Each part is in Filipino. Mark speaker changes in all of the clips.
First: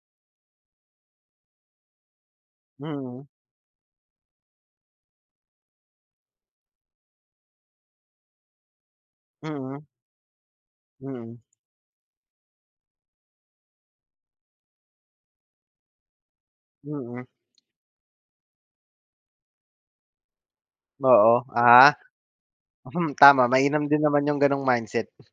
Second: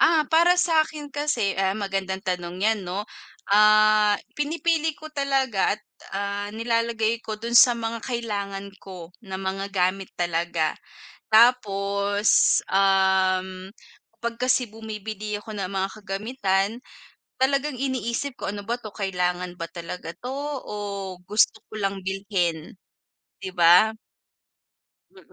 Speaker 1: Ah, para sa'kin kasi, ah magandang tanong yan, 'no?
Speaker 2: Mm.
Speaker 1: Ah, pinipili ko talaga at, ah, nilalagay ko dun sa mga kailangan ko na mga
Speaker 2: Mm.
Speaker 1: gamit talaga.
Speaker 2: Mm.
Speaker 1: Tapos, um, pag kasi bumibili ako ng mga kagamitan
Speaker 2: Mm.
Speaker 1: talagang iniisip ko, "Ano ba 'to? Kailangan ba talaga 'to o
Speaker 2: Oo,
Speaker 1: gusto ko
Speaker 2: ah.
Speaker 1: lang bilhin?"
Speaker 2: Mhm, tama
Speaker 1: 'Di
Speaker 2: mainam
Speaker 1: ba?
Speaker 2: din naman yung ganong mindset.
Speaker 1: Mm,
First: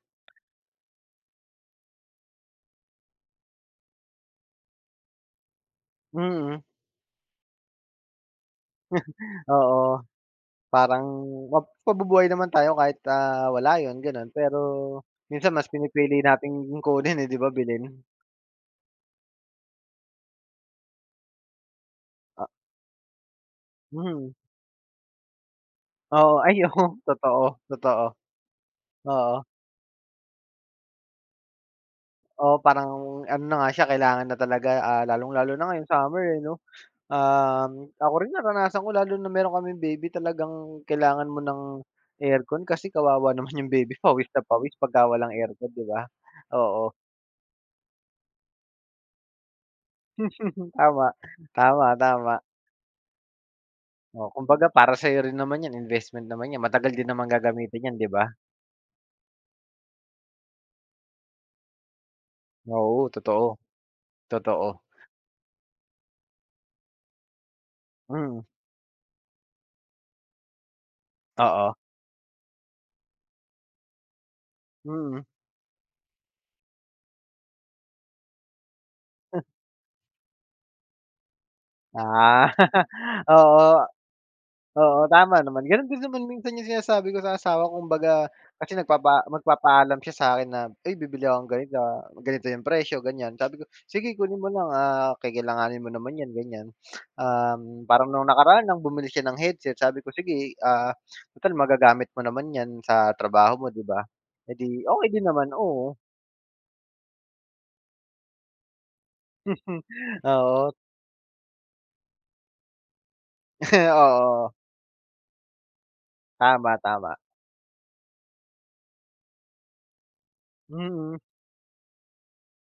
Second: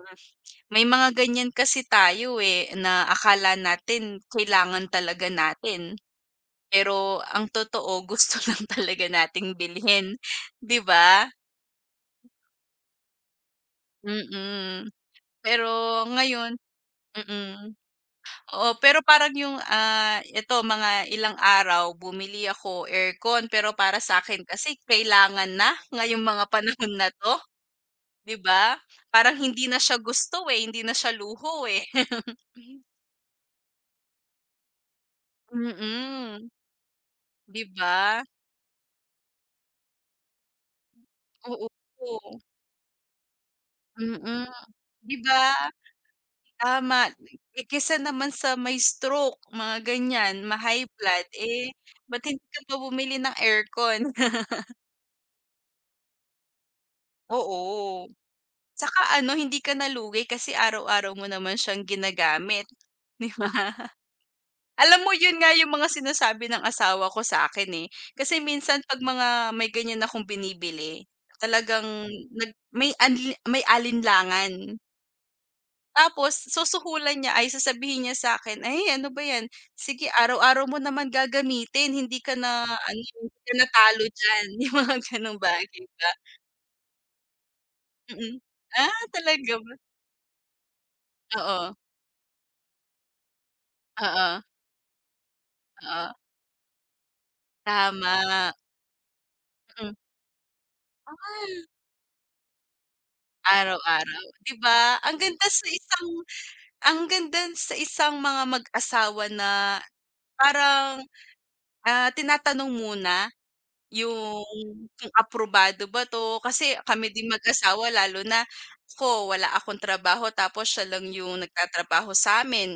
Speaker 1: may mga ganyan kasi tayo, eh, na akala natin kailangan talaga natin.
Speaker 2: Mm.
Speaker 1: Pero ang totoo gusto lang talaga nating
Speaker 2: Oo,
Speaker 1: bilhin, 'di
Speaker 2: parang
Speaker 1: ba?
Speaker 2: map mabubuhay naman tayo kahit, ah, wala yun, ganun. Pero
Speaker 1: Mm,
Speaker 2: minsan
Speaker 1: pero
Speaker 2: mas pinipili
Speaker 1: ngayon
Speaker 2: nating kunin, eh, 'di ba?
Speaker 1: mm.
Speaker 2: Bilhin.
Speaker 1: Oh, pero parang yung, ah, ito mga ilang araw bumili
Speaker 2: Ah.
Speaker 1: ako aircon. Pero para
Speaker 2: Mhm.
Speaker 1: sakin kasi kailangan na ngayong
Speaker 2: Oo,
Speaker 1: mga
Speaker 2: ay
Speaker 1: panahon
Speaker 2: oo
Speaker 1: na to,
Speaker 2: totoo, totoo.
Speaker 1: 'di ba? Parang
Speaker 2: Oo.
Speaker 1: hindi na siya gusto, eh, hindi na siya luho, eh.
Speaker 2: Oo, parang ano na nga siya kailangan na talaga, ah, lalong lalo na ngayong summer, eh,
Speaker 1: Mm,
Speaker 2: 'no?
Speaker 1: 'di
Speaker 2: Um, ako
Speaker 1: ba?
Speaker 2: rin naranasan ko lalo na meron kaming baby talagang kailangan mo ng
Speaker 1: Oo, po.
Speaker 2: aircon, kasi kawawa naman yung baby pawis na
Speaker 1: Mm,
Speaker 2: pawis pagka
Speaker 1: 'di
Speaker 2: walang
Speaker 1: ba?
Speaker 2: aircon, 'di ba? Oo.
Speaker 1: Tama ne eh, kaysa naman sa mai-stroke mga ganyan, ma-high
Speaker 2: Tama,
Speaker 1: blood, eh,
Speaker 2: tama,
Speaker 1: ba't
Speaker 2: tama.
Speaker 1: hindi ka pa bumili ng aircon.
Speaker 2: Oh, kumbaga para sa'yo rin naman yan, investment naman yan matagal din naman gagamitin yan,
Speaker 1: Oo,
Speaker 2: 'di ba?
Speaker 1: tsaka ano hindi ka na lugi kasi araw-araw mo naman siyang ginagamit,
Speaker 2: Oo,
Speaker 1: 'di ba?
Speaker 2: totoo, totoo.
Speaker 1: Alam mo yun nga yung mga sinasabi ng asawa ko sa'kin, eh. Kasi
Speaker 2: Mm.
Speaker 1: minsan 'pag mga may ganyan akong binibili
Speaker 2: Oo.
Speaker 1: talagang nag may anli may alinlangan.
Speaker 2: Mm.
Speaker 1: Tapos susuhulan niya ay sasabihin niya sa'kin, "Ay, ano ba
Speaker 2: Heh.
Speaker 1: yan? Sige araw-araw mo naman gagamitin. Hindi ka
Speaker 2: Ah,
Speaker 1: na ano hindi kana
Speaker 2: oo.
Speaker 1: talo diyan." Yung mga
Speaker 2: Oo,
Speaker 1: ganong
Speaker 2: tama naman
Speaker 1: bagay
Speaker 2: ganon din
Speaker 1: ba.
Speaker 2: naman minsan yung sinasabi ko sa asawa ko. Kumbaga
Speaker 1: Mm,
Speaker 2: kasi
Speaker 1: ah,
Speaker 2: nagpapa
Speaker 1: talaga ba.
Speaker 2: magpapaalam siya sa'kin na, "Ay bibili ako
Speaker 1: Oo.
Speaker 2: ganito, ganito yung presyo, ganyan." Sabi ko, "Sige kunin
Speaker 1: Oo.
Speaker 2: mo lang, ah, kakailanganin mo naman
Speaker 1: Oo.
Speaker 2: yan ganyan." Um, parang nung
Speaker 1: Tama.
Speaker 2: nakaraan ng bumili siya ng headset
Speaker 1: Mhm.
Speaker 2: sabi ko, "Sige, ah, total
Speaker 1: Ay.
Speaker 2: magagamit mo naman yan sa trabaho mo, 'di ba?"
Speaker 1: Araw-araw, 'di
Speaker 2: Eh di
Speaker 1: ba?
Speaker 2: okay
Speaker 1: Ang
Speaker 2: din
Speaker 1: ganda
Speaker 2: naman,
Speaker 1: sa
Speaker 2: oo.
Speaker 1: isang ang ganda sa isang mga mag-asawa na
Speaker 2: Oo.
Speaker 1: parang, ah, tinatanong muna yung
Speaker 2: Oo.
Speaker 1: kung aprobado ba 'to, kasi
Speaker 2: Tama,
Speaker 1: kami
Speaker 2: tama.
Speaker 1: din mag-asawa, lalo na ako wala akong trabaho tapos siya lang
Speaker 2: Mm.
Speaker 1: yung nagtatrabaho sa'min.